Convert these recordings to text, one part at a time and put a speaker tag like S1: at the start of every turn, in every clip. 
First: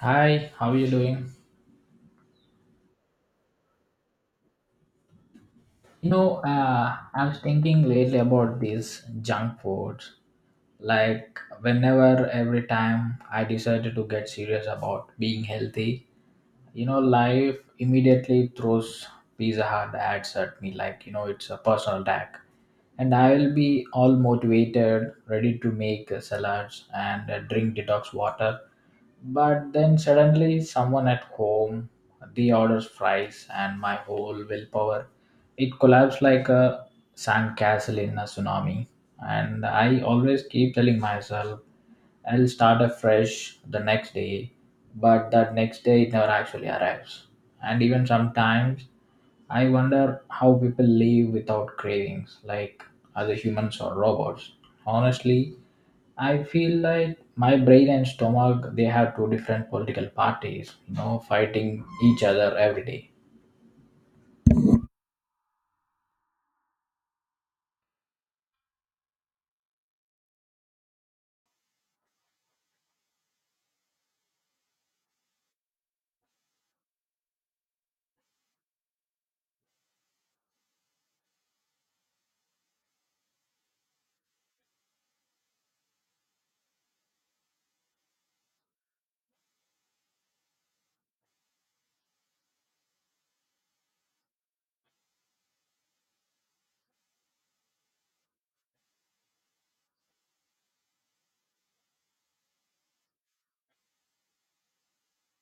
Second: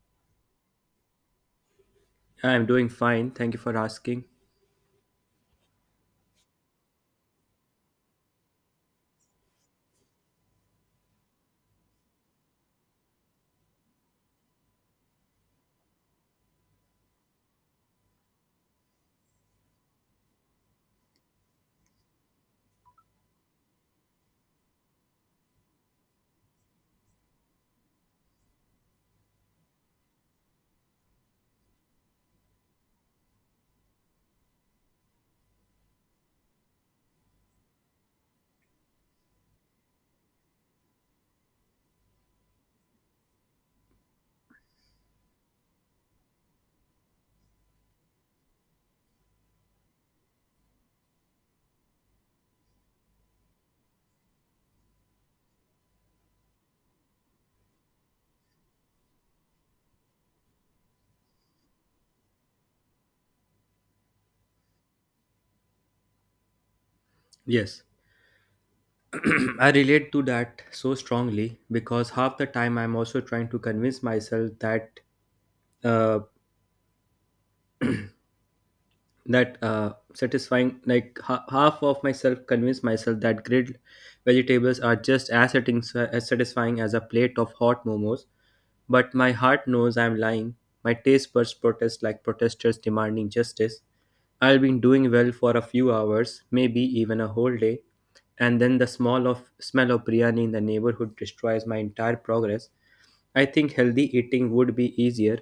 S1: Hi, how are you doing?
S2: I'm doing fine. Thank you for asking.
S1: I was thinking lately about this junk food. Every time I decided to get serious about being healthy, you know, life immediately throws Pizza Hut ads at me. Like, you know, it's a personal attack. And I will be all motivated, ready to make salads and drink detox water. But then suddenly, someone at home reorders fries, and my whole willpower it collapsed like a sandcastle in a tsunami. And I always keep telling myself I'll start afresh the next day, but that next day it never actually arrives. And even sometimes I wonder how people live without cravings, like other humans or robots. Honestly, I feel like my brain and stomach they have two different political parties, you know, fighting each other every day.
S2: Yes, I relate to that so strongly because half the time I'm also trying to convince myself that uh, satisfying like half of myself convince myself that grilled vegetables are just as, as satisfying as a plate of hot momos, but my heart knows I'm lying. My taste buds protest like protesters demanding justice. I'll be doing well for a few hours, maybe even a whole day, and then the smell of biryani in the neighborhood destroys my entire progress. I think healthy eating would be easier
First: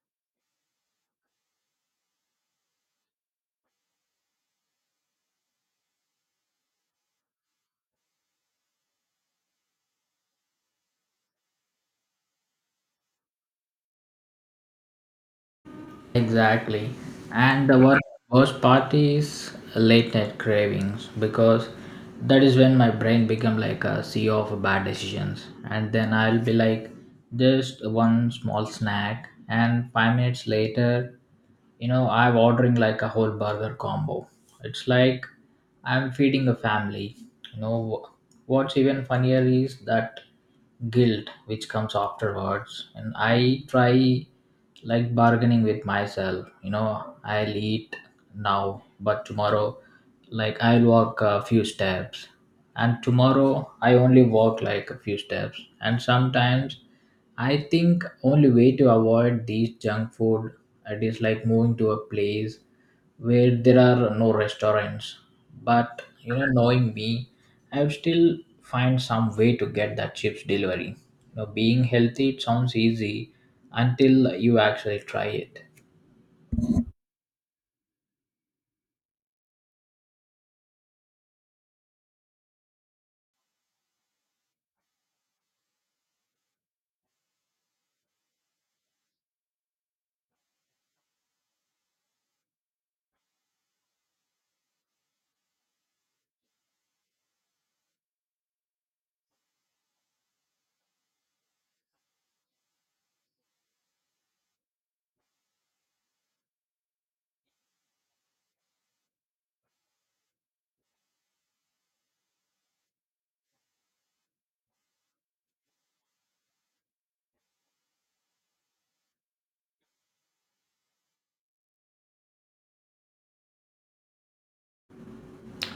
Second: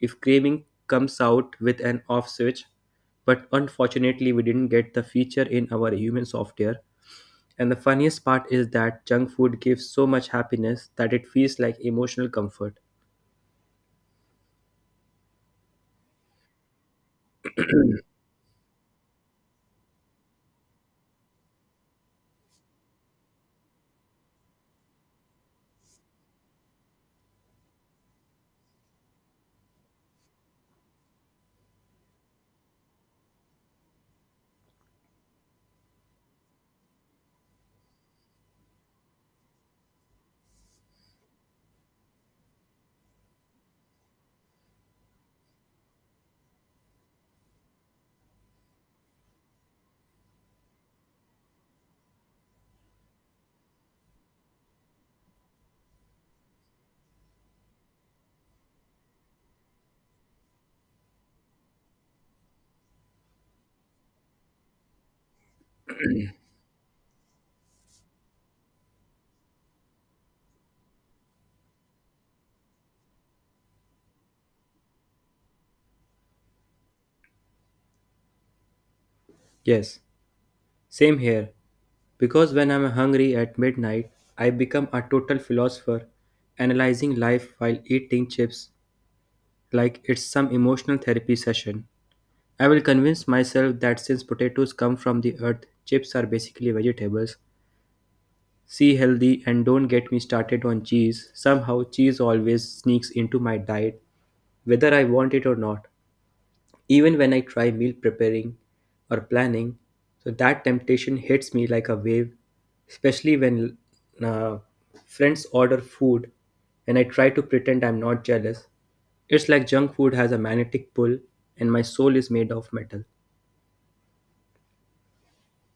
S2: if craving comes out with an off switch, but unfortunately we didn't get the feature in our human software. And the funniest part is that junk food gives so much happiness that it feels like emotional comfort.
S1: Exactly. And the worst part is late night cravings because that is when my brain become like a sea of bad decisions. And then I'll be like, just one small snack, and 5 minutes later, I'm ordering like a whole burger combo. It's like I'm feeding a family, you know. What's even funnier is that guilt which comes afterwards, and I try like bargaining with myself. You know, I'll eat now, but tomorrow, like I'll walk a few steps. And tomorrow I only walk like a few steps. And sometimes I think only way to avoid these junk food, it is like moving to a place where there are no restaurants. But you know, knowing me, I would still find some way to get that chips delivery. You know, being healthy it sounds easy until you actually try it.
S2: Yes. Same here, because when I'm hungry at midnight, I become a total philosopher, analyzing life while eating chips like it's some emotional therapy session. I will convince myself that since potatoes come from the earth, chips are basically vegetables. See healthy and don't get me started on cheese. Somehow, cheese always sneaks into my diet, whether I want it or not. Even when I try meal preparing or planning, so that temptation hits me like a wave, especially when uh, friends order food and I try to pretend I'm not jealous. It's like junk food has a magnetic pull and my soul is made of metal.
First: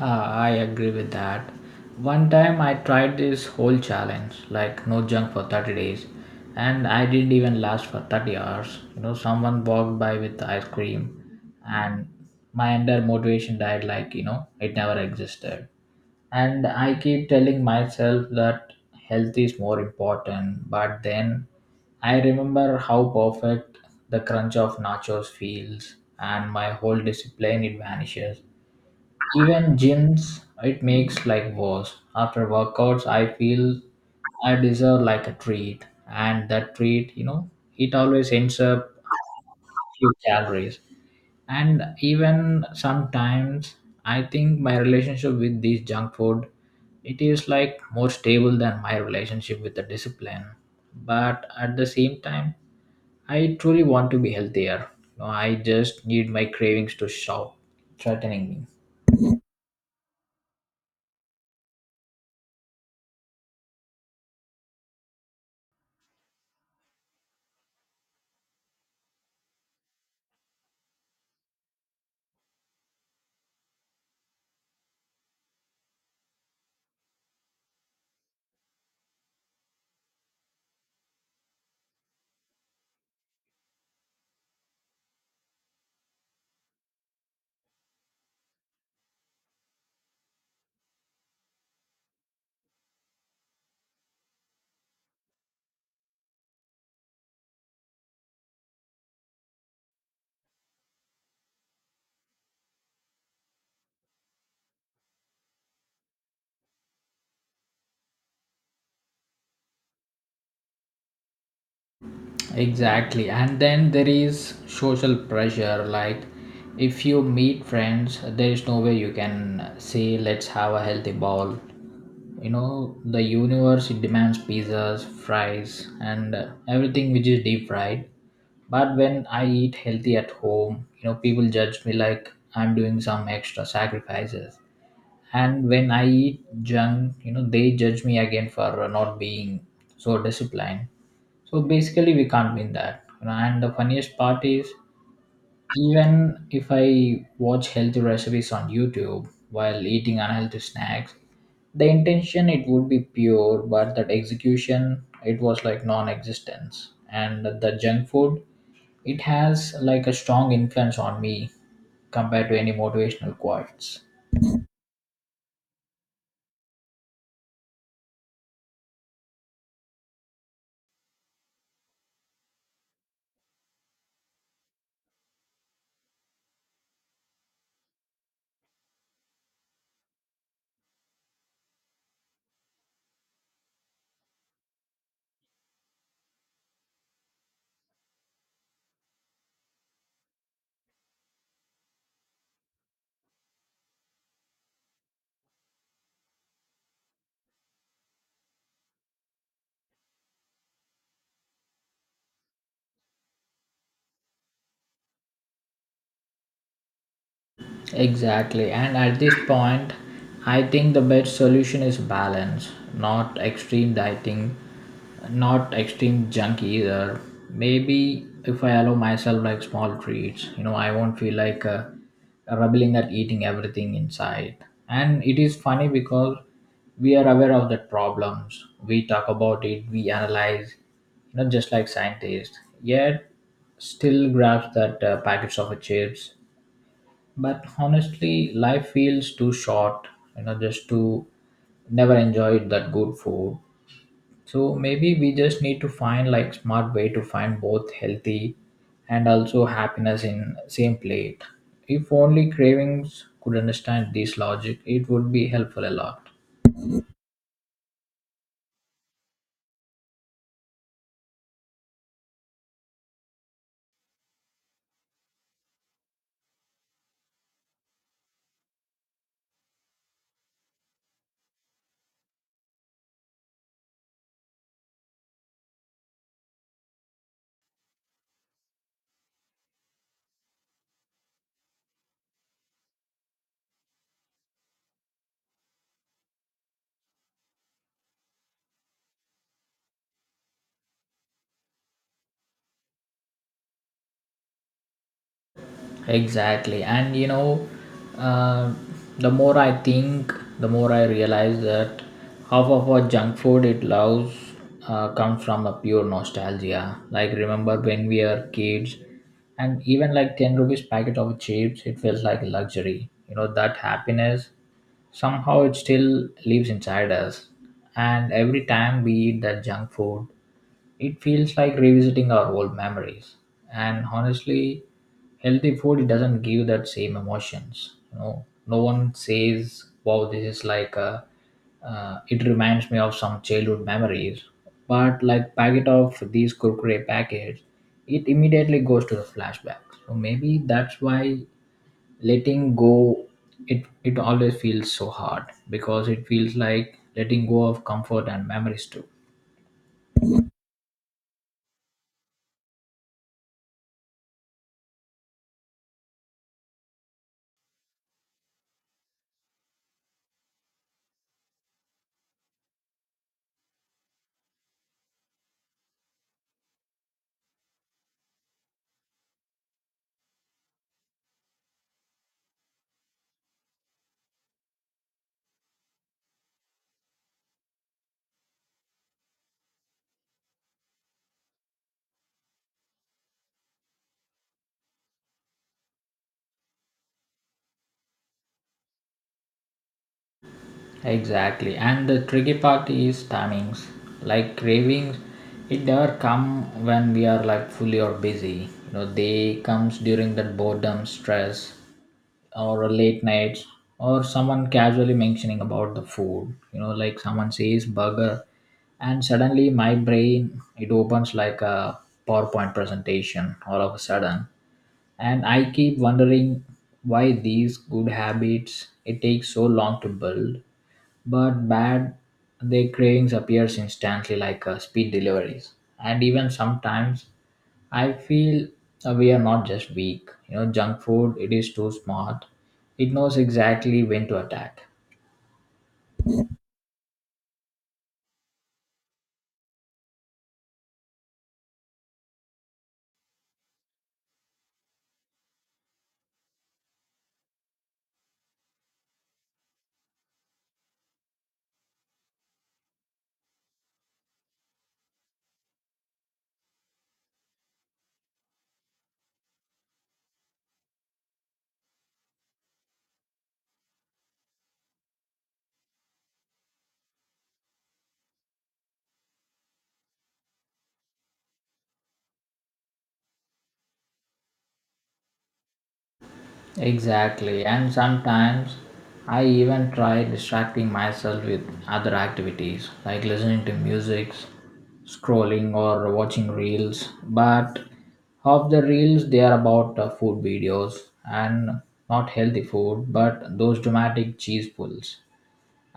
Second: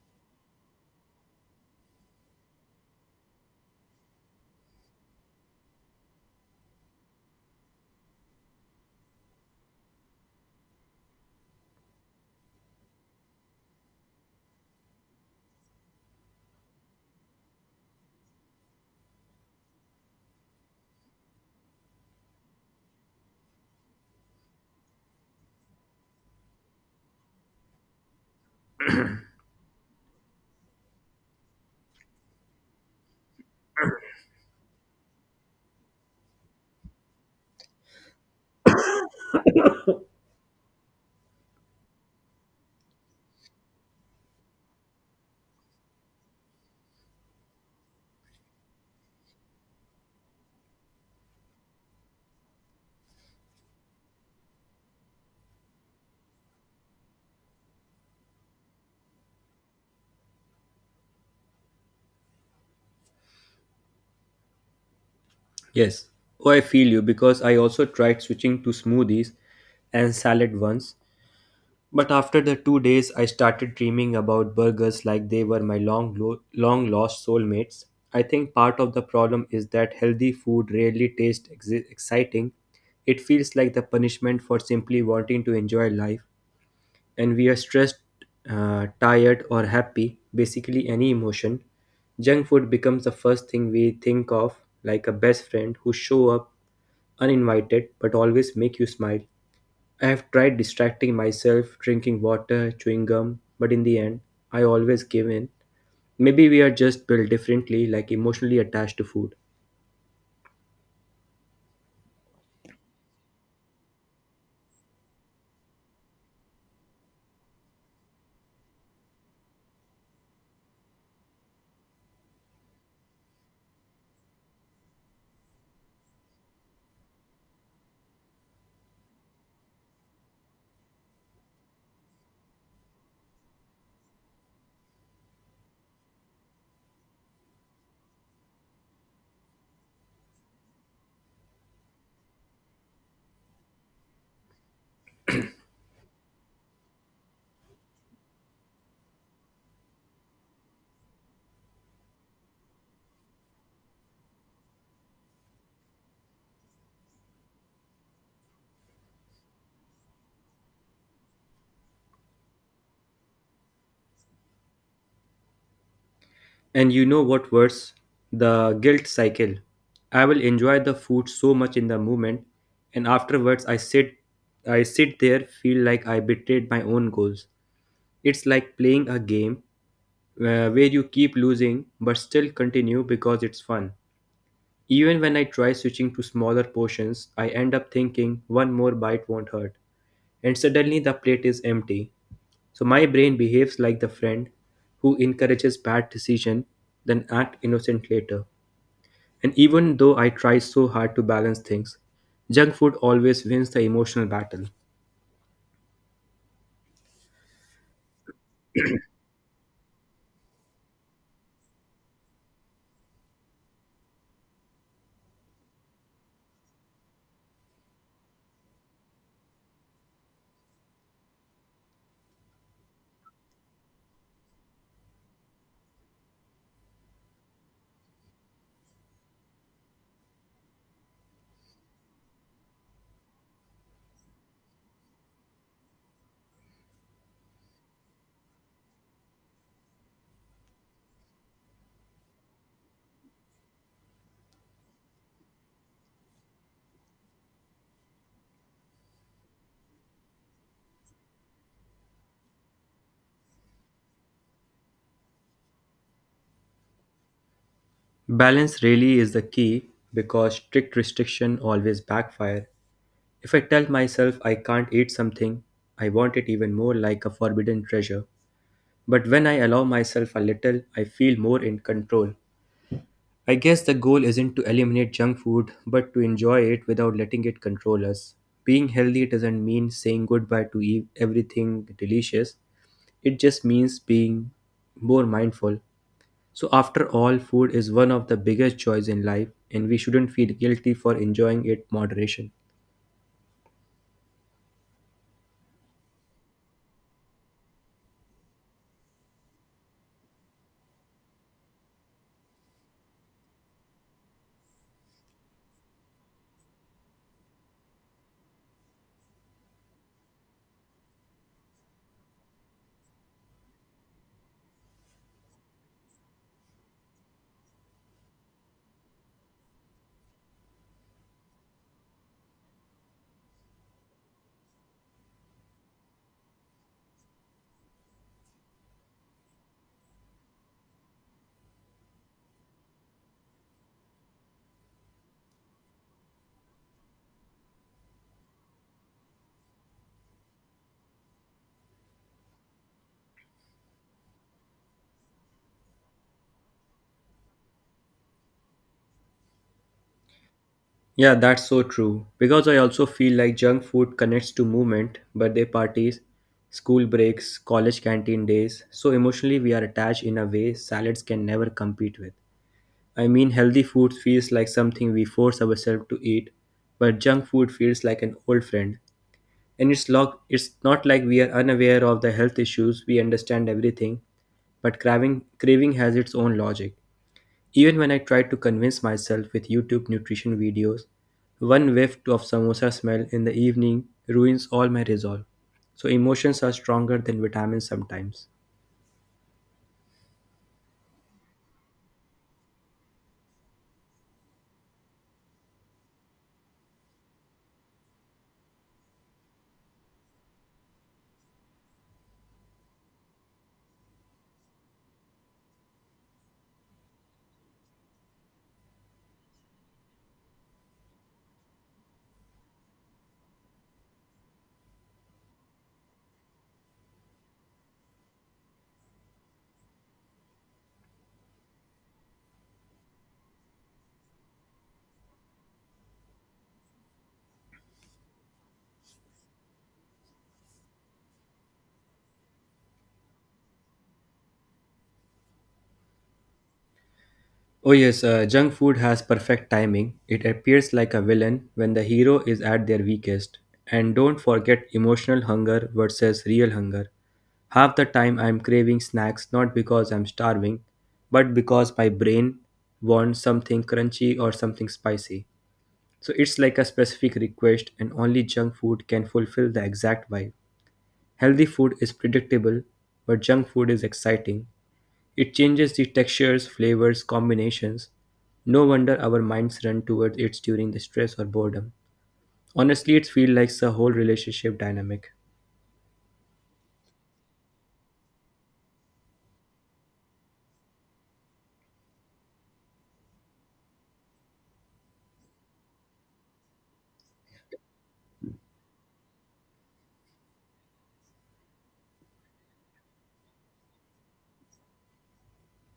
S1: Ah, I agree with that. One time I tried this whole challenge, like no junk for 30 days, and I didn't even last for 30 hours. You know, someone walked by with ice cream, and my entire motivation died like, you know, it never existed. And I keep telling myself that health is more important, but then I remember how perfect the crunch of nachos feels, and my whole discipline it vanishes. Even gyms, it makes like worse. After workouts, I feel I deserve like a treat, and that treat, you know, it always ends up few calories. And even sometimes, I think my relationship with this junk food, it is like more stable than my relationship with the discipline. But at the same time, I truly want to be healthier. No, I just need my cravings to stop threatening me.
S2: Yes. Oh, I feel you because I also tried switching to smoothies and salad once, but after the 2 days, I started dreaming about burgers like they were my long, long lost soulmates. I think part of the problem is that healthy food rarely tastes exciting. It feels like the punishment for simply wanting to enjoy life, and we are stressed, tired, or happy basically, any emotion. Junk food becomes the first thing we think of, like a best friend who show up uninvited but always make you smile. I have tried distracting myself, drinking water, chewing gum, but in the end, I always give in. Maybe we are just built differently, like emotionally attached to food.
S1: Exactly. And then there is social pressure. Like, if you meet friends, there is no way you can say, let's have a healthy ball. You know, the universe it demands pizzas, fries, and everything which is deep fried. But when I eat healthy at home, you know, people judge me like I'm doing some extra sacrifices. And when I eat junk, you know, they judge me again for not being so disciplined. So basically we can't win that, you know. And the funniest part is, even if I watch healthy recipes on YouTube while eating unhealthy snacks, the intention it would be pure, but that execution it was like non-existence. And the junk food, it has like a strong influence on me compared to any motivational quotes.
S2: And you know what worse? The guilt cycle. I will enjoy the food so much in the moment, and afterwards I sit there feel like I betrayed my own goals. It's like playing a game where you keep losing but still continue because it's fun. Even when I try switching to smaller portions, I end up thinking one more bite won't hurt, and suddenly the plate is empty. So my brain behaves like the friend who encourages bad decision, then act innocent later. And even though I try so hard to balance things, junk food always wins the emotional battle.
S1: Exactly, and at this point, I think the best solution is balance, not extreme dieting, not extreme junk either. Maybe if I allow myself like small treats, you know, I won't feel like rebelling at eating everything inside. And it is funny because we are aware of the problems, we talk about it, we analyze, you know, just like scientists, yet still grabs that packets of chips. But honestly life feels too short, you know, just to never enjoy that good food. So maybe we just need to find like smart way to find both healthy and also happiness in same plate. If only cravings could understand this logic, it would be helpful a lot.
S2: Balance really is the key because strict restriction always backfire. If I tell myself I can't eat something, I want it even more like a forbidden treasure. But when I allow myself a little, I feel more in control. I guess the goal isn't to eliminate junk food, but to enjoy it without letting it control us. Being healthy doesn't mean saying goodbye to everything delicious, it just means being more mindful. So, after all, food is one of the biggest joys in life, and we shouldn't feel guilty for enjoying it moderation.
S1: Exactly. And you know, uh, the more I think, the more I realize that half of our junk food it loves, comes from a pure nostalgia. Like remember when we were kids, and even like 10 rupees packet of chips, it feels like luxury. You know that happiness somehow it still lives inside us. And every time we eat that junk food, it feels like revisiting our old memories. And honestly, healthy food it doesn't give that same emotions. You know, no one says, "Wow, this is like a." It reminds me of some childhood memories. But like packet of these Kurkure packets, it immediately goes to the flashback. So maybe that's why letting go, it always feels so hard because it feels like letting go of comfort and memories too.
S2: Yeah, that's so true. Because I also feel like junk food connects to movement, birthday parties, school breaks, college canteen days. So emotionally, we are attached in a way salads can never compete with. I mean, healthy food feels like something we force ourselves to eat, but junk food feels like an old friend. And it's not like we are unaware of the health issues, we understand everything, but craving, craving has its own logic. Even when I tried to convince myself with YouTube nutrition videos, one whiff of samosa smell in the evening ruins all my resolve. So emotions are stronger than vitamins sometimes.
S1: Exactly. And the tricky part is timings. Like cravings, it never come when we are like fully or busy. You know, they comes during that boredom, stress, or a late nights, or someone casually mentioning about the food. You know, like someone says burger, and suddenly my brain it opens like a PowerPoint presentation all of a sudden. And I keep wondering why these good habits it takes so long to build, but bad, their cravings appears instantly like speed deliveries. And even sometimes I feel we are not just weak, you know, junk food it is too smart. It knows exactly when to attack.
S2: Oh yes, junk food has perfect timing. It appears like a villain when the hero is at their weakest. And don't forget emotional hunger versus real hunger. Half the time I'm craving snacks not because I'm starving, but because my brain wants something crunchy or something spicy. So it's like a specific request, and only junk food can fulfill the exact vibe. Healthy food is predictable, but junk food is exciting. It changes the textures, flavors, combinations. No wonder our minds run towards it during the stress or boredom. Honestly, it feels like a whole relationship dynamic.
S1: Exactly, and sometimes I even try distracting myself with other activities like listening to music, scrolling, or watching reels. But half the reels they are about food videos, and not healthy food, but those dramatic cheese pulls.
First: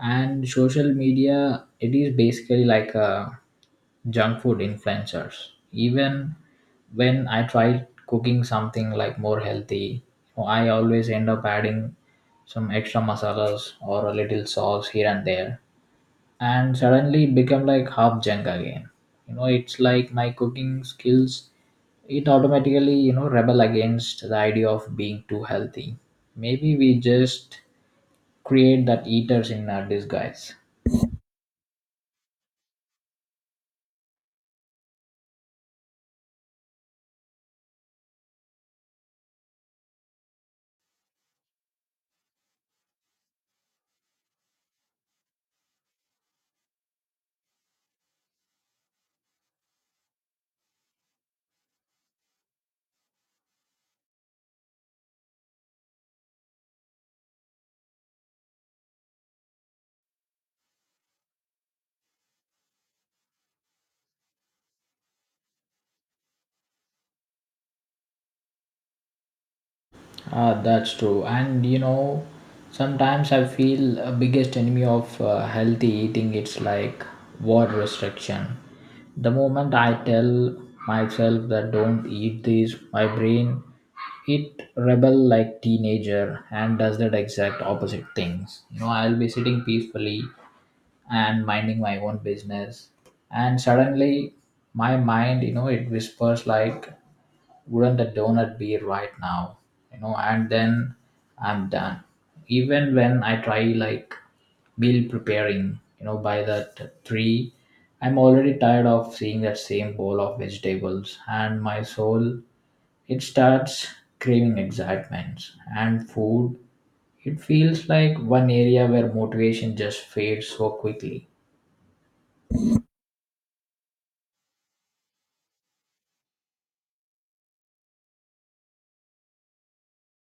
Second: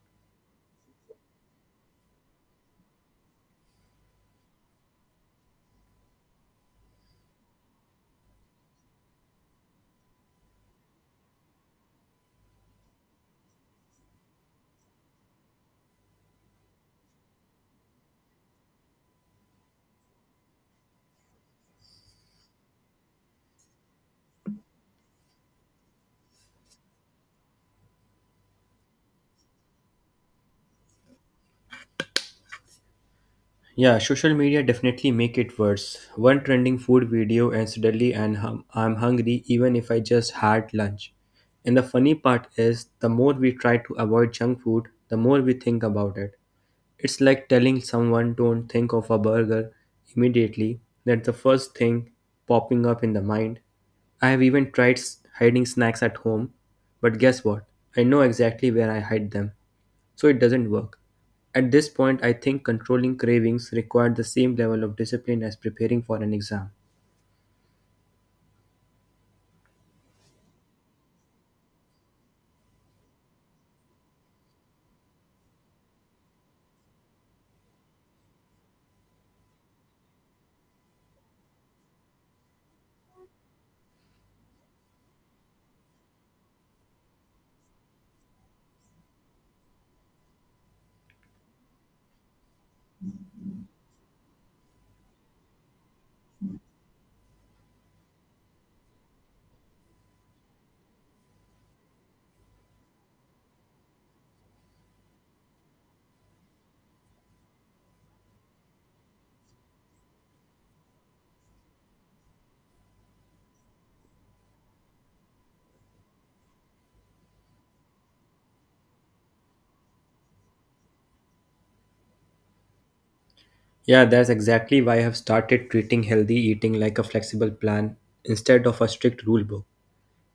S1: And social media, it is basically like a junk food influencers. Even when I try cooking something like more healthy, I always end up adding some extra masalas or a little sauce here and there, and suddenly it become like half junk again. You know, it's like my cooking skills. It automatically, you know, rebel against the idea of being too healthy. Maybe we just create that eaters in our disguise.
S2: Yeah, social media definitely make it worse. One trending food video and I'm hungry even if I just had lunch. And the funny part is the more we try to avoid junk food, the more we think about it. It's like telling someone don't think of a burger immediately. That's the first thing popping up in the mind. I have even tried hiding snacks at home, but guess what? I know exactly where I hide them so it doesn't work. At this point, I think controlling cravings required the same level of discipline as preparing for an exam.
S1: Ah, that's true. And you know, sometimes I feel a biggest enemy of healthy eating it's like word restriction. The moment I tell myself that don't eat this, my brain it rebel like teenager and does that exact opposite things. You know, I'll be sitting peacefully and minding my own business, and suddenly my mind, you know, it whispers like wouldn't the donut be right now. You know, and then I'm done. Even when I try like meal preparing, you know, by the three, I'm already tired of seeing that same bowl of vegetables, and my soul it starts craving excitement. And food, it feels like one area where motivation just fades so quickly.
S2: Yeah, that's exactly why I have started treating healthy eating like a flexible plan instead of a strict rule book.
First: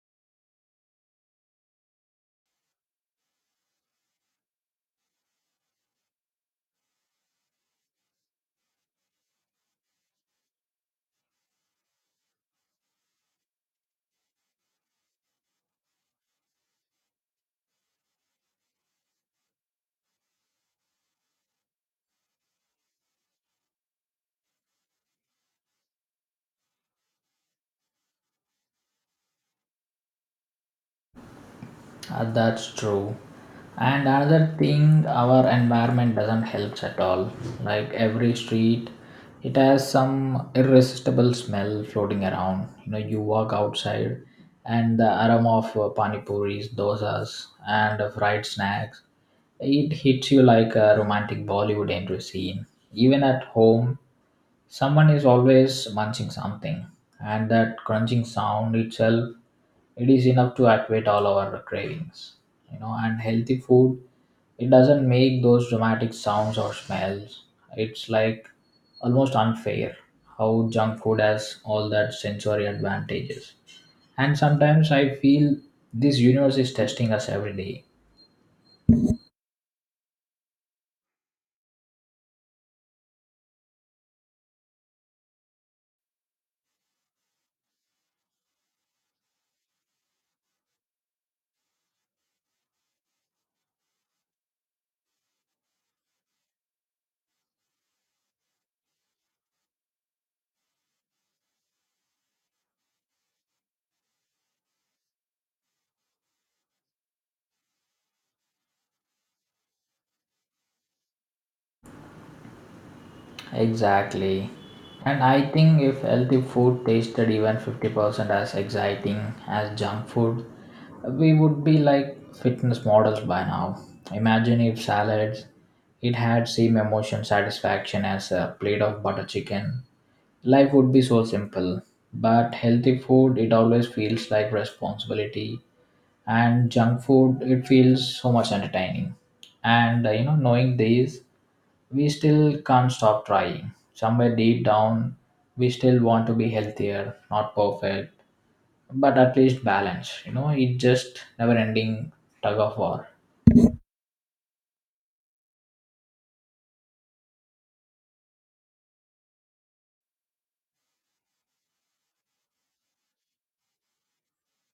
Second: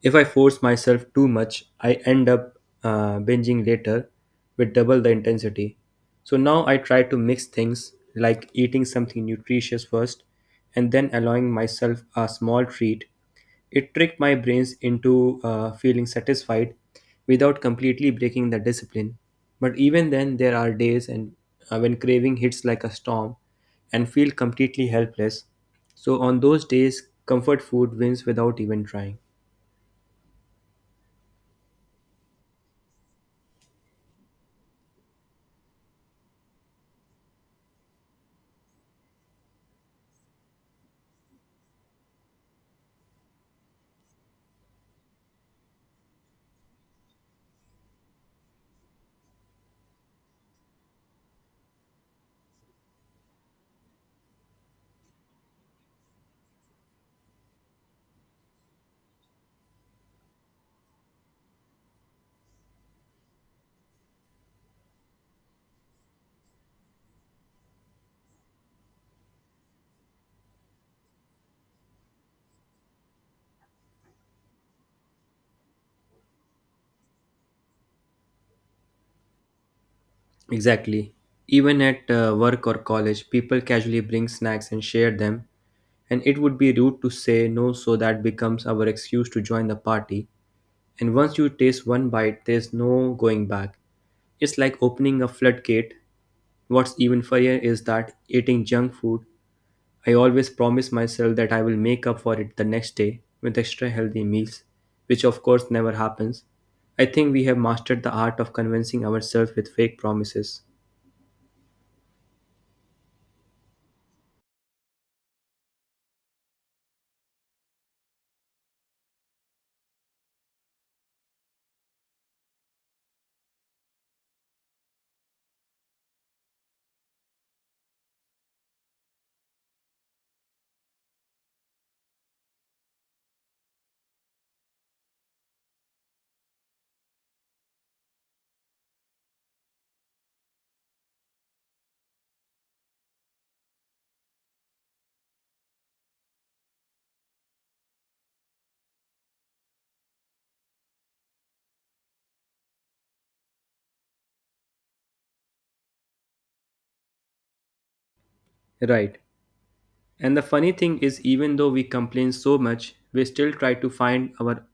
S2: If I force myself too much, I end up binging later with double the intensity. So now I try to mix things like eating something nutritious first and then allowing myself a small treat. It tricked my brains into feeling satisfied without completely breaking the discipline. But even then, there are days and when craving hits like a storm and feel completely helpless. So on those days, comfort food wins without even trying.
S1: That's true. And another thing, our environment doesn't help at all. Like every street, it has some irresistible smell floating around. You know, you walk outside, and the aroma of pani puris, dosas, and fried snacks, it hits you like a romantic Bollywood entry scene. Even at home, someone is always munching something, and that crunching sound itself it is enough to activate all our cravings. You know, and healthy food it doesn't make those dramatic sounds or smells. It's like almost unfair how junk food has all that sensory advantages. And sometimes I feel this universe is testing us every day.
S2: Exactly. Even at work or college, people casually bring snacks and share them, and it would be rude to say no, so that becomes our excuse to join the party. And once you taste one bite, there's no going back. It's like opening a floodgate. What's even funnier is that eating junk food, I always promise myself that I will make up for it the next day with extra healthy meals, which of course never happens. I think we have mastered the art of convincing ourselves with fake promises.
S1: Exactly. And I think if healthy food tasted even 50% as exciting as junk food, we would be like fitness models by now. Imagine if salads, it had same emotion satisfaction as a plate of butter chicken. Life would be so simple. But healthy food, it always feels like responsibility. And junk food, it feels so much entertaining. And you know, knowing these we still can't stop trying. Somewhere deep down, we still want to be healthier, not perfect, but at least balanced. You know, it's just never ending tug of war.
S2: Right. And the funny thing is, even though we complain so much, we still try to find our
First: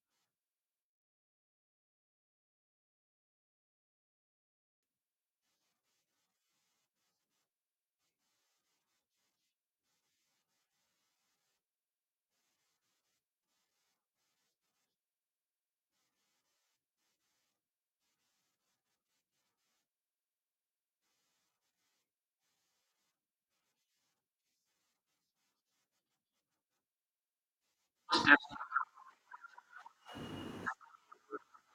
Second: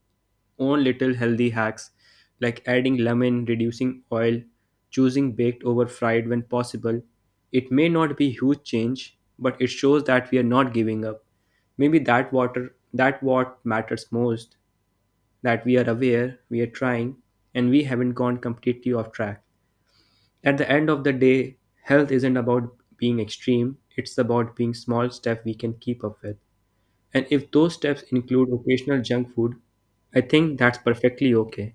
S2: own little healthy hacks like adding lemon, reducing oil, choosing baked over fried when possible. It may not be huge change, but it shows that we are not giving up. Maybe that water that what matters most, that we are aware, we are trying, and we haven't gone completely off track. At the end of the day, health isn't about being extreme, it's about being small steps we can keep up with. And if those steps include occasional junk food, I think that's perfectly okay.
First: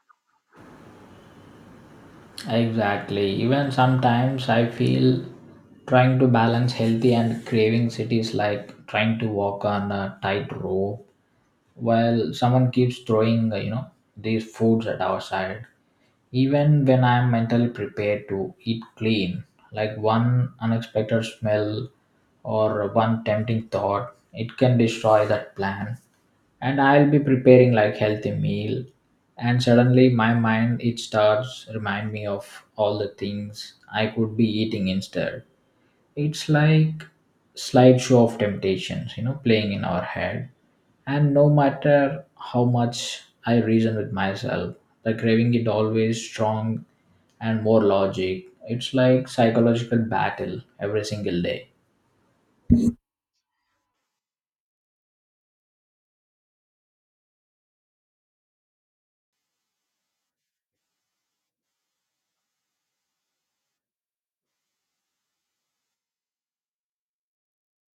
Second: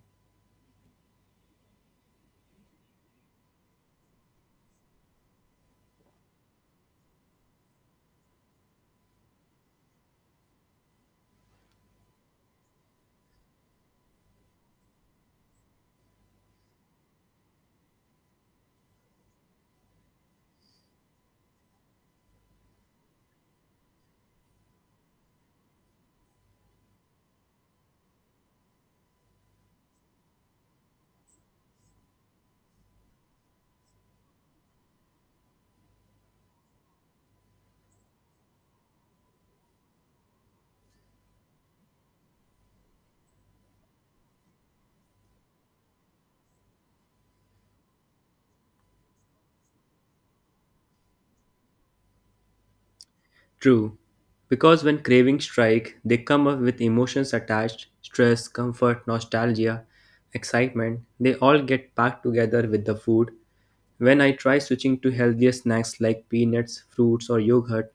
S1: Exactly. Even sometimes I feel trying to balance healthy and cravings it is like trying to walk on a tight rope while someone keeps throwing you know, these foods at our side. Even when I'm mentally prepared to eat clean, like one unexpected smell or one tempting thought, it can destroy that plan. And I'll be preparing like healthy meal, and suddenly my mind it starts remind me of all the things I could be eating instead. It's like slideshow of temptations, you know, playing in our head. And no matter how much I reason with myself, the craving is always strong and more logic. It's like psychological battle every single day.
S2: True, because when cravings strike, they come up with emotions attached stress, comfort, nostalgia, excitement. They all get packed together with the food. When I try switching to healthier snacks like peanuts, fruits, or yogurt,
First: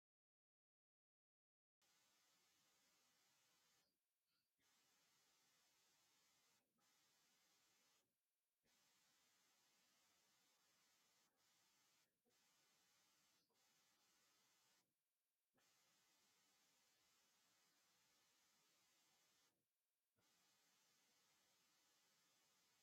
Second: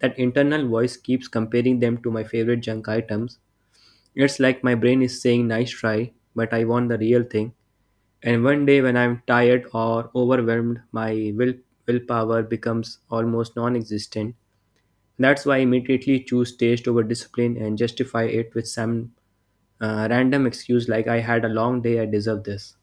S2: that internal voice keeps comparing them to my favorite junk items. It's like my brain is saying, Nice try, but I want the real thing. And one day when I'm tired or overwhelmed, my willpower becomes almost non existent. That's why I immediately choose taste over discipline and justify it with some random excuse like I had a long day, I deserve this.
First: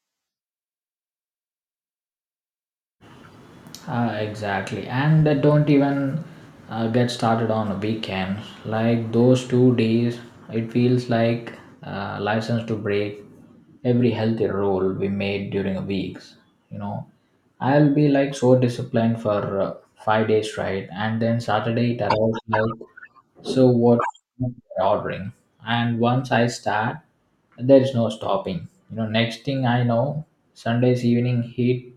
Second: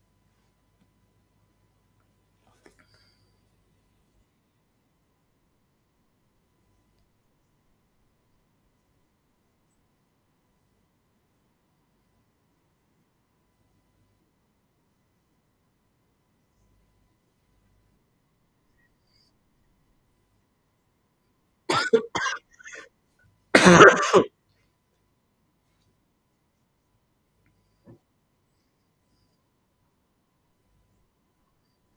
S1: Exactly, and they don't even get started on weekends. Like those 2 days, it feels like license to break every healthy rule we made during weeks. You know, I'll be like so disciplined for 5 days, right, and then Saturday it arrives like so what we're ordering, and once I start, there is no stopping. You know, next thing I know, Sunday's evening heat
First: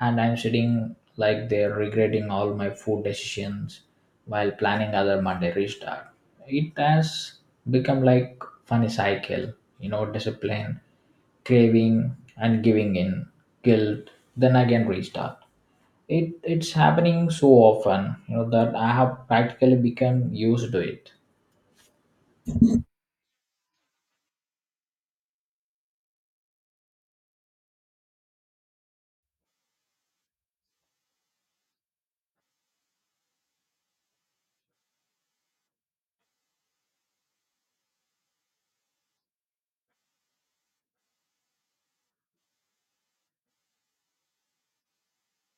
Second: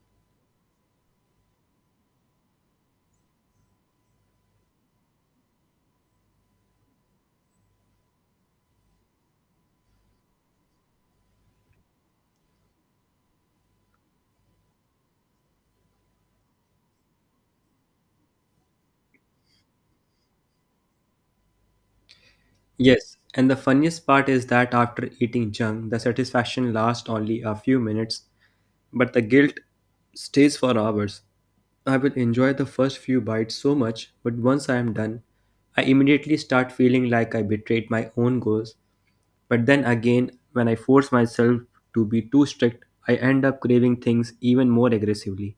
S1: and I'm sitting like they're regretting all my food decisions while planning other Monday restart. It has become like funny cycle, you know, discipline, craving, and giving in, guilt, then again restart. It's happening so often, you know, that I have practically become used to it.
S2: Yes, and the funniest part is that after eating junk, the satisfaction lasts only a few minutes, but the guilt stays for hours. I will enjoy the first few bites so much, but once I am done, I immediately start feeling like I betrayed my own goals. But then again, when I force myself to be too strict, I end up craving things even more aggressively.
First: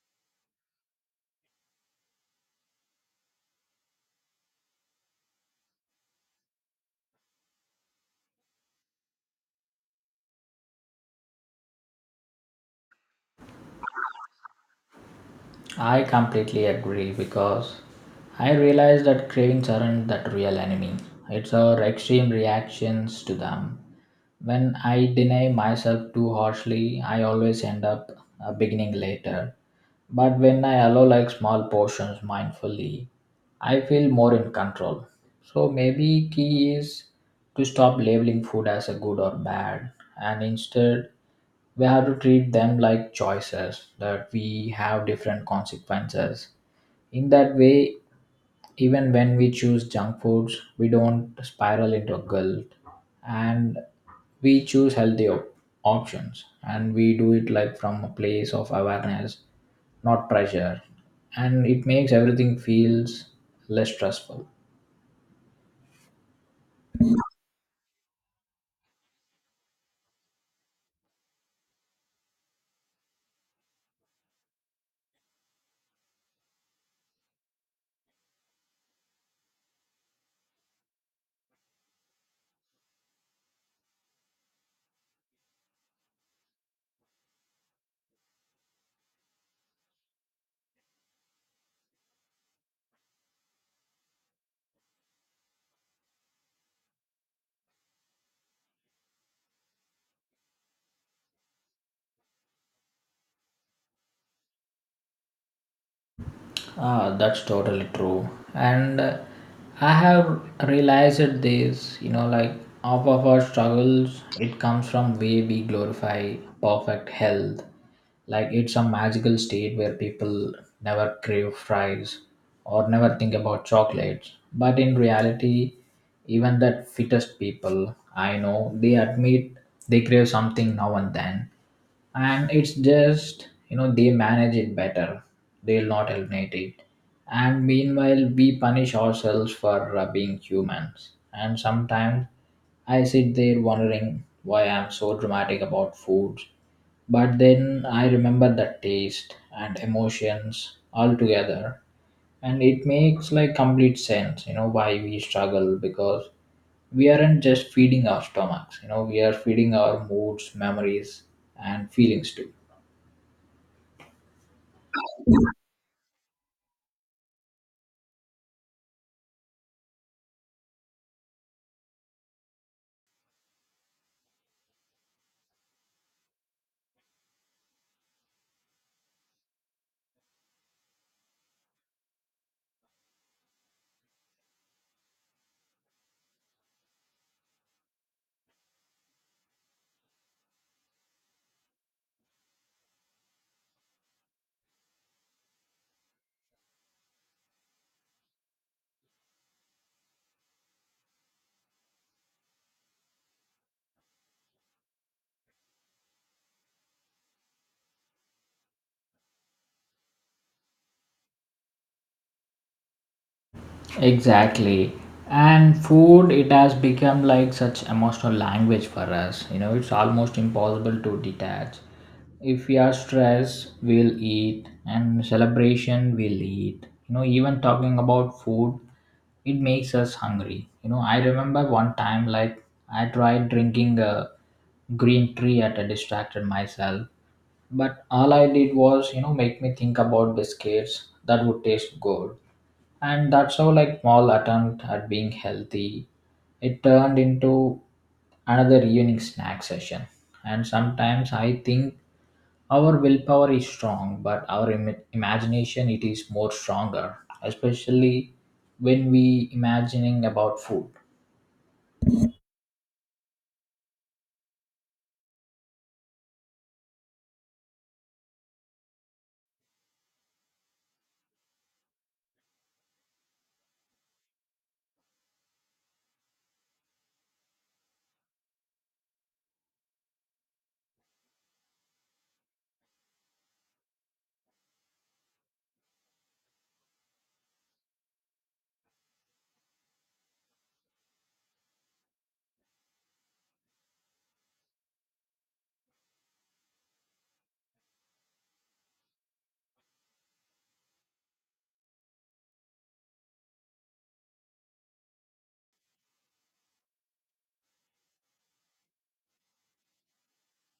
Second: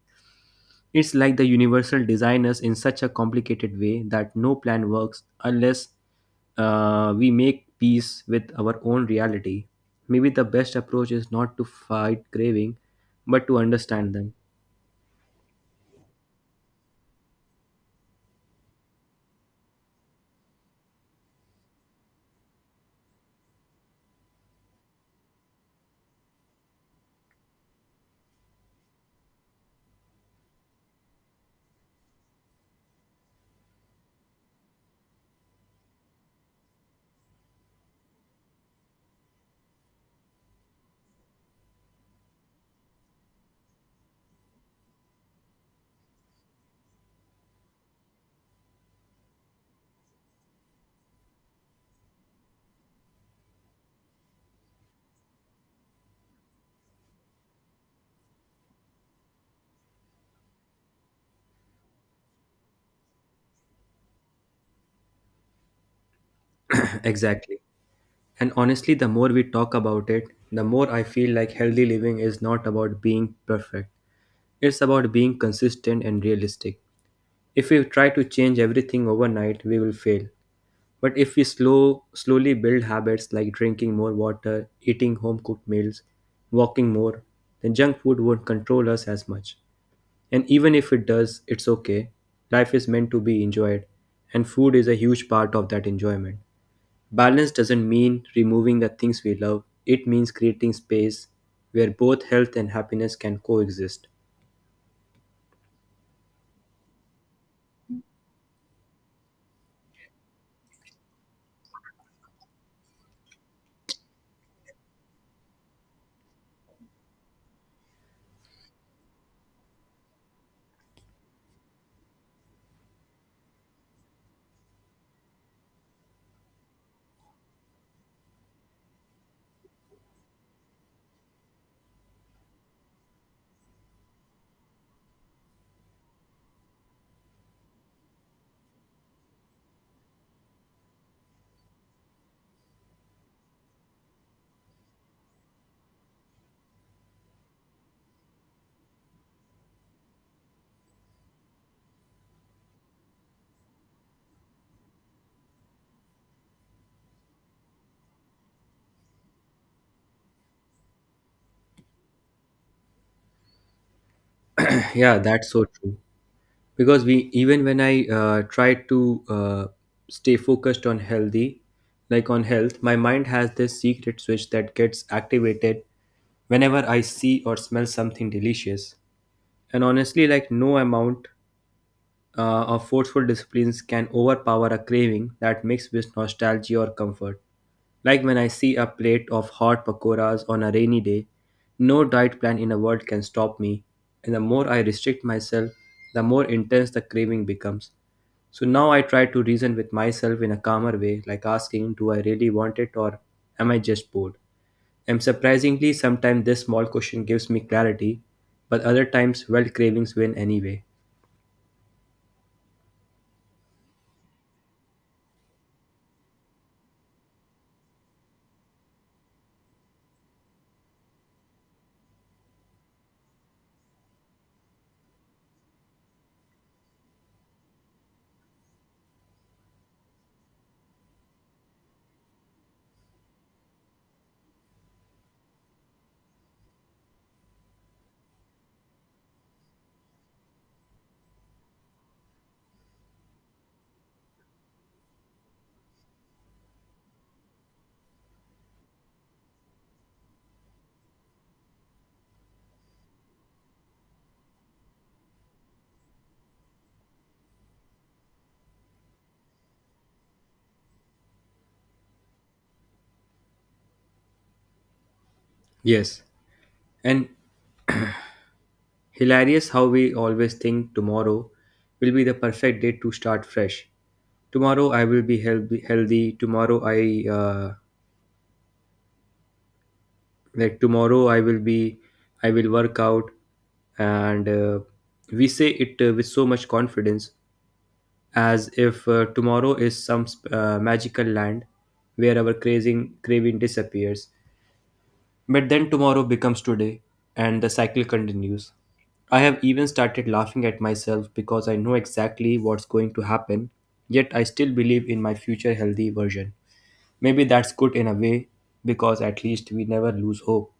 S2: It's like the universal designers in such a complicated way that no plan works unless we make peace with our own reality. Maybe the best approach is not to fight craving, but to understand them.
S1: I completely agree because I realize that cravings aren't that real enemy. It's our extreme reactions to them. When I deny myself too harshly, I always end up beginning later. But when I allow like small portions mindfully, I feel more in control. So maybe key is to stop labeling food as a good or bad, and instead we have to treat them like choices that we have different consequences. In that way, even when we choose junk foods we don't spiral into guilt, and we choose healthy options, and we do it like from a place of awareness, not pressure, and it makes everything feels less stressful.
S2: Exactly. And honestly, the more we talk about it, the more I feel like healthy living is not about being perfect. It's about being consistent and realistic. If we try to change everything overnight, we will fail. But if we slowly build habits like drinking more water, eating home cooked meals, walking more, then junk food won't control us as much. And even if it does, it's okay. Life is meant to be enjoyed, and food is a huge part of that enjoyment. Balance doesn't mean removing the things we love. It means creating space where both health and happiness can coexist.
S1: Ah, that's totally true. And I have realized this, you know, like half of our struggles, it comes from way we glorify perfect health. Like it's a magical state where people never crave fries or never think about chocolates. But in reality, even that fittest people I know, they admit they crave something now and then, and it's just, you know, they manage it better, they'll not eliminate it. And meanwhile we punish ourselves for being humans, and sometimes I sit there wondering why I'm so dramatic about foods, but then I remember the taste and emotions all together, and it makes like complete sense, you know, why we struggle, because we aren't just feeding our stomachs, you know, we are feeding our moods, memories, and feelings too.
S2: Yeah, that's so true. Because we even when I try to stay focused on healthy like on health my mind has this secret switch that gets activated whenever I see or smell something delicious and honestly like no amount of forceful disciplines can overpower a craving that mixed with nostalgia or comfort. Like when I see a plate of hot pakoras on a rainy day, no diet plan in the world can stop me, and the more I restrict myself, the more intense the craving becomes. So now I try to reason with myself in a calmer way, like asking, Do I really want it or am I just bored? And surprisingly, sometimes this small question gives me clarity, but other times, well, cravings win anyway.
S1: Exactly. And food, it has become like such emotional language for us. You know, it's almost impossible to detach. If we are stressed, we'll eat, and celebration, we'll eat. You know, even talking about food, it makes us hungry. You know, I remember one time, like, I tried drinking a green tea at a distracted myself, but all I did was, you know, make me think about biscuits that would taste good. And that's how like small attempt at being healthy, it turned into another evening snack session. And sometimes I think our willpower is strong, but our imagination it is more stronger, especially when we imagining about food.
S2: Yes. And Hilarious how we always think tomorrow will be the perfect day to start fresh. Tomorrow I will be healthy. Healthy. Tomorrow I like tomorrow I will be I will work out, and we say it with so much confidence as if tomorrow is some magical land where our craving disappears. But then tomorrow becomes today, and the cycle continues. I have even started laughing at myself because I know exactly what's going to happen, yet I still believe in my future healthy version. Maybe that's good in a way, because at least we never lose hope.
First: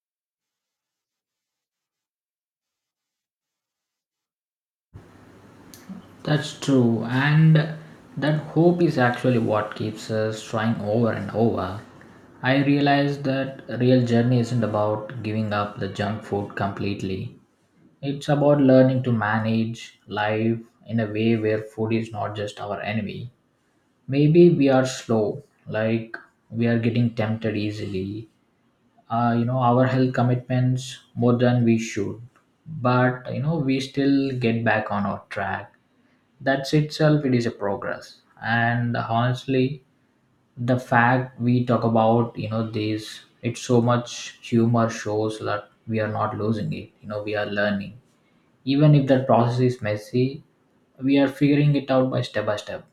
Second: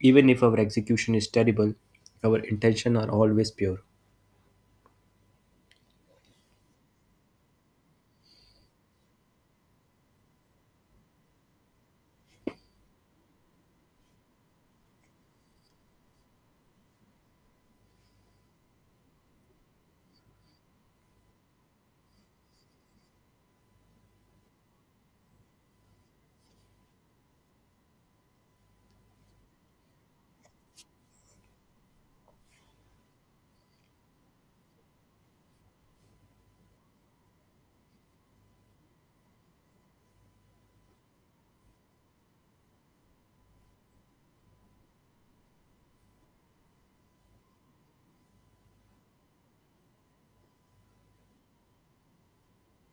S2: Even if our execution is terrible, our intentions are always pure.
S1: That's true, and that hope is actually what keeps us trying over and over. I realize that real journey isn't about giving up the junk food completely. It's about learning to manage life in a way where food is not just our enemy. Maybe we are slow, like we are getting tempted easily. You know, our health commitments more than we should. But, you know, we still get back on our track. That's itself, it is a progress. And honestly, the fact we talk about, you know, these, it's so much humor shows that we are not losing it, you know, we are learning, even if that process is messy, we are figuring it out by step by step.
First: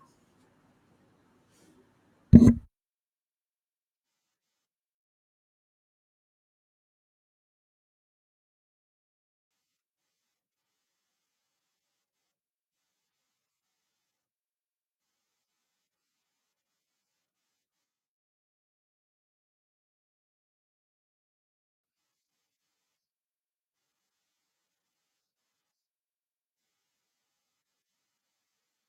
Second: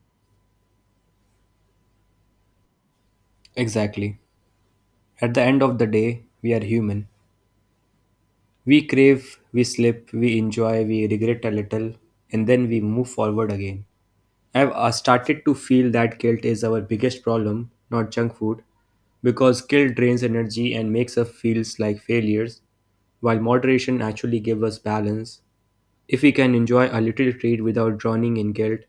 S2: Exactly. At the end of the day, we are human. We crave, we slip, we enjoy, we regret a little, and then we move forward again. I've started to feel that guilt is our biggest problem, not junk food, because guilt drains energy and makes us feel like failures, while moderation actually gives us balance. If we can enjoy a little treat without drowning in guilt,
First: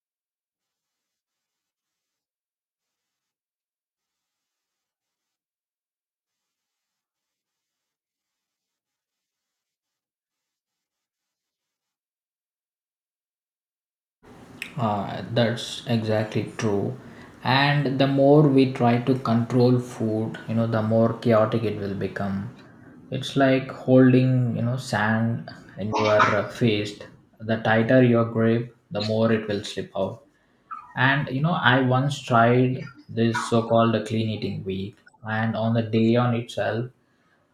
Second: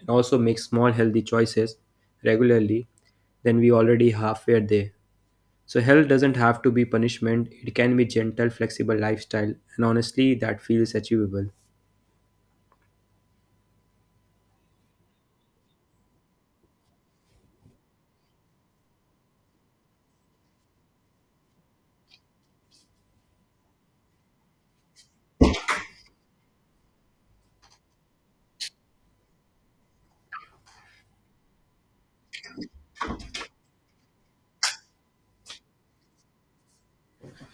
S2: and also make small healthy choices regularly, then we already halfway there. So health doesn't have to be punishment. It can be gentle, flexible lifestyle, and honestly, that feels achievable.
S1: That's exactly true. And the more we try to control food, you know, the more chaotic it will become. It's like holding, you know, sand in your fist. The tighter your grip, the more it will slip out. And, you know, I once tried this so called clean eating week, and on the day on itself,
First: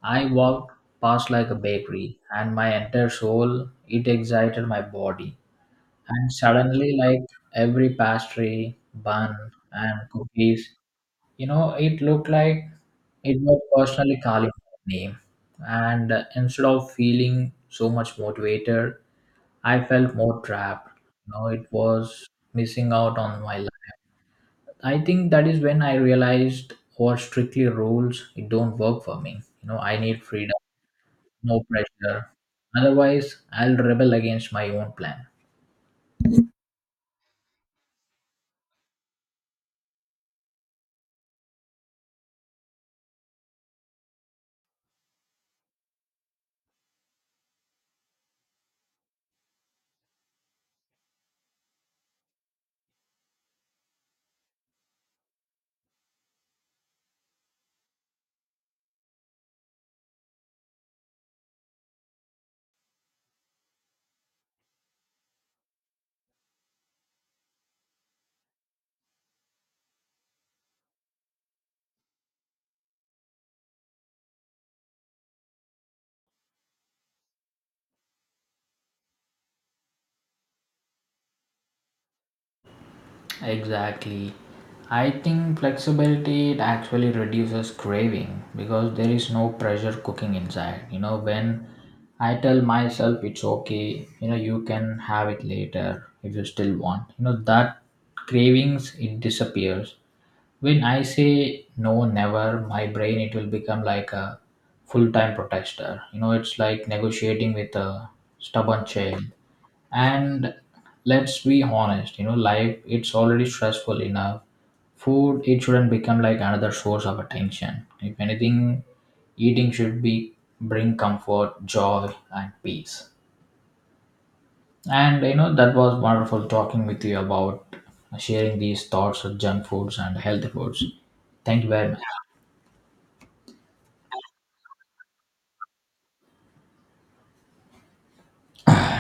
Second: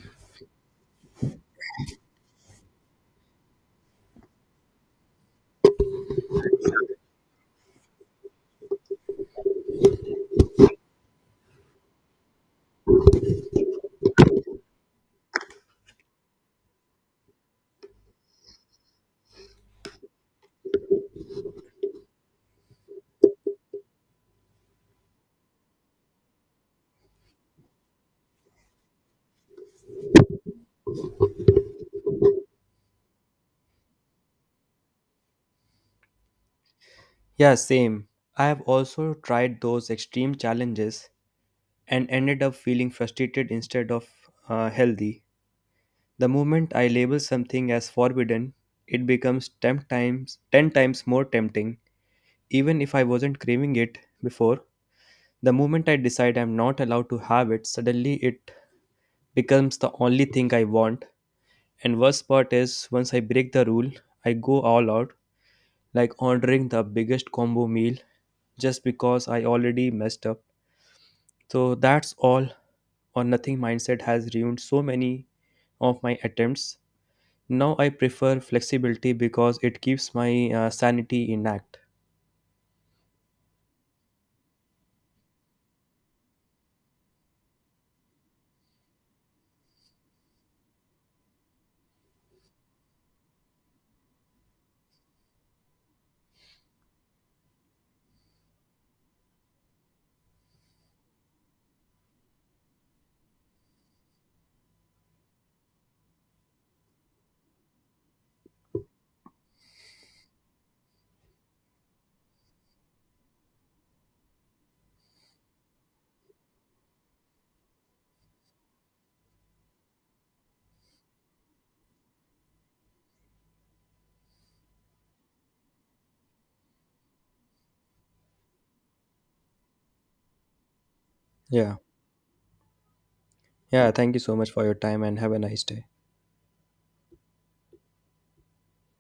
S1: I walked past like a bakery, and my entire soul it excited my body. And suddenly, like, every pastry, bun, and cookies, you know, it looked like it was personally calling my name. And instead of feeling so much motivated, I felt more trapped. You know, it was missing out on my life. I think that is when I realized what strictly rules it don't work for me. You know, I need freedom, no pressure. Otherwise, I'll rebel against my own plan.
S2: Yeah, same. I have also tried those extreme challenges and ended up feeling frustrated instead of healthy. The moment I label something as forbidden, it becomes 10 times more tempting even if I wasn't craving it before. The moment I decide I'm not allowed to have it, suddenly it becomes the only thing I want. And worst part is, once I break the rule, I go all out, like ordering the biggest combo meal just because I already messed up. So that's all or nothing mindset has ruined so many of my attempts. Now I prefer flexibility because it keeps my sanity intact.
S1: Exactly. I think flexibility it actually reduces craving because there is no pressure cooking inside. You know, when I tell myself it's okay, you know, you can have it later if you still want. You know, that cravings it disappears. When I say no, never, my brain it will become like a full time protester. You know, it's like negotiating with a stubborn child. And let's be honest, you know, life it's already stressful enough, food it shouldn't become like another source of attention. If anything, eating should be bring comfort, joy, and peace. And you know that was wonderful talking with you about sharing these thoughts of junk foods and healthy foods. Thank you
S2: Yeah.
S1: very much.
S2: Yeah. Thank you so much for your time and have a nice day.